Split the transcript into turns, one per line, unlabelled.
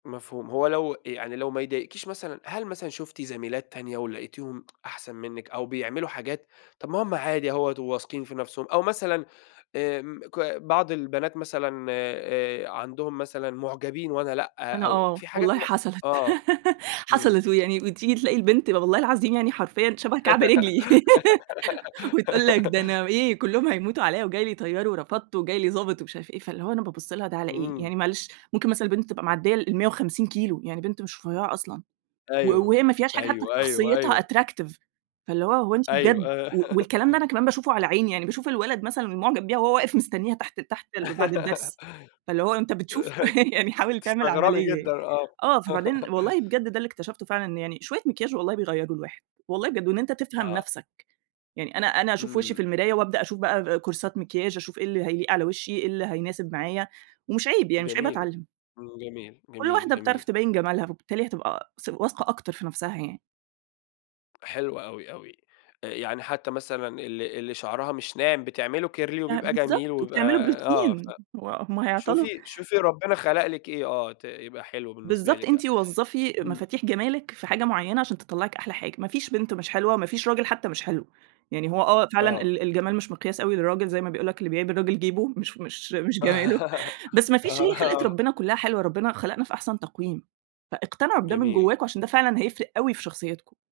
مفهوم. هو لو يعني لو ما يضايقكيش مثلًا، هل مثلًا شُفتِ زميلات تانية ولقيتيهم أحسن منِّك، أو بيعملوا حاجات، طب ما هم عادي أهوّة، وواثقين في نفسهم، أو مثلًا آمم ك بعض البنات مثلًا آآ عندهم مثلًا معجبين وأنا لأ،
أنا
أو
آه،
في حاجات م
والله حصلت
آه. إمم.
حصلت ويعني وتيجي تلاقي البنت والله العظيم يعني حرفيًا شبه كعب رجلي. وتقول لك ده أنا إيه، كلّهم هيموتوا عليّا، وجاي لي طيار ورفضته، وجاي لي ضابط ومش عارف إيه، فاللي هو أنا بابُص لها ده على إيه؟
إمم.
يعني معلش ممكن مثلًا البنت تبقى معدية ال150 كيلو، يعني بنت مش رُفيعة أصلًا. و
أيوه.
وهي ما فيهاش حاجة حتّى في
أيوه، أيوه،
شخصيتها
أيوه.
attractive فاللي هو، هو أنتِ بجد.
أيوه.
و والكلام ده أنا كمان باشوفه على عيني، يعني باشوف الولد مثلًا اللي معجب بيها وهو واقف مستنيها تحت تحت ال بعد الدرس. فاللي هو أنت بتشوف يعني حاول تعمل
تستغربي
عمليّة
جدًا
يعني
آه.
آه. فبعدين والله بجد ده اللي اكتشفته فعلًا، يعني شويّة مكياچ والله بيغيّروا الواحد. والله بجد وإن أنت تفهم
آه.
نفسك، يعني أنا أنا أشوف وشي
إمم.
في المراية، وابدأ اشوف بقى كورسات مكياچ، أشوف إيه اللي هيليق على وشي، إيه اللي هيناسب معايا، ومش عيب يعني مش عيب
جميل.
اتعلّم.
إمم جميل،
كل
جميل،
واحدة بتعرف
جميل.
تبيّن جمالها، فبالتالي هتبقى ث واثقة أكتر في نفسها يعني.
حلو أوي أوي. يعني حتّى مثلًا ال اللي شعرها مش ناعم بتعمله كيرلي
آه
وبيبقى جميل
بالضبط،
وبيبقى
وبتعملوا
آه ف
بروتين. هو هم هيعطلوا.
شوفي شوفي ربنا خلق لِك إيه، آه ت يبقى حلو بالنسبة
بالضبط،
لِك يع
أنتِ وظّفي
إمم.
مفاتيح جمالِك في حاجة معيّنة عشان تطلّعِك أحلى حاجة. ما فيش بنت مش حلوة وما فيش راجل حتّى مش حلو. يعني هو آه فعلًا
آه.
ال الجمال مش مقياس أوي للراجل زي ما بيقول لك، اللي بيعيب الراجل جيبه، مش ف مش مش جماله. بس ما فيش
آه،
هي خلقة
آه.
ربنا كلّها حلوة. ربنا خلقنا في أحسن تقويم. فاقتنعوا بده من
جميل.
جواكم، عشان ده فعلًا هيفرق أوي في شخصيتكم.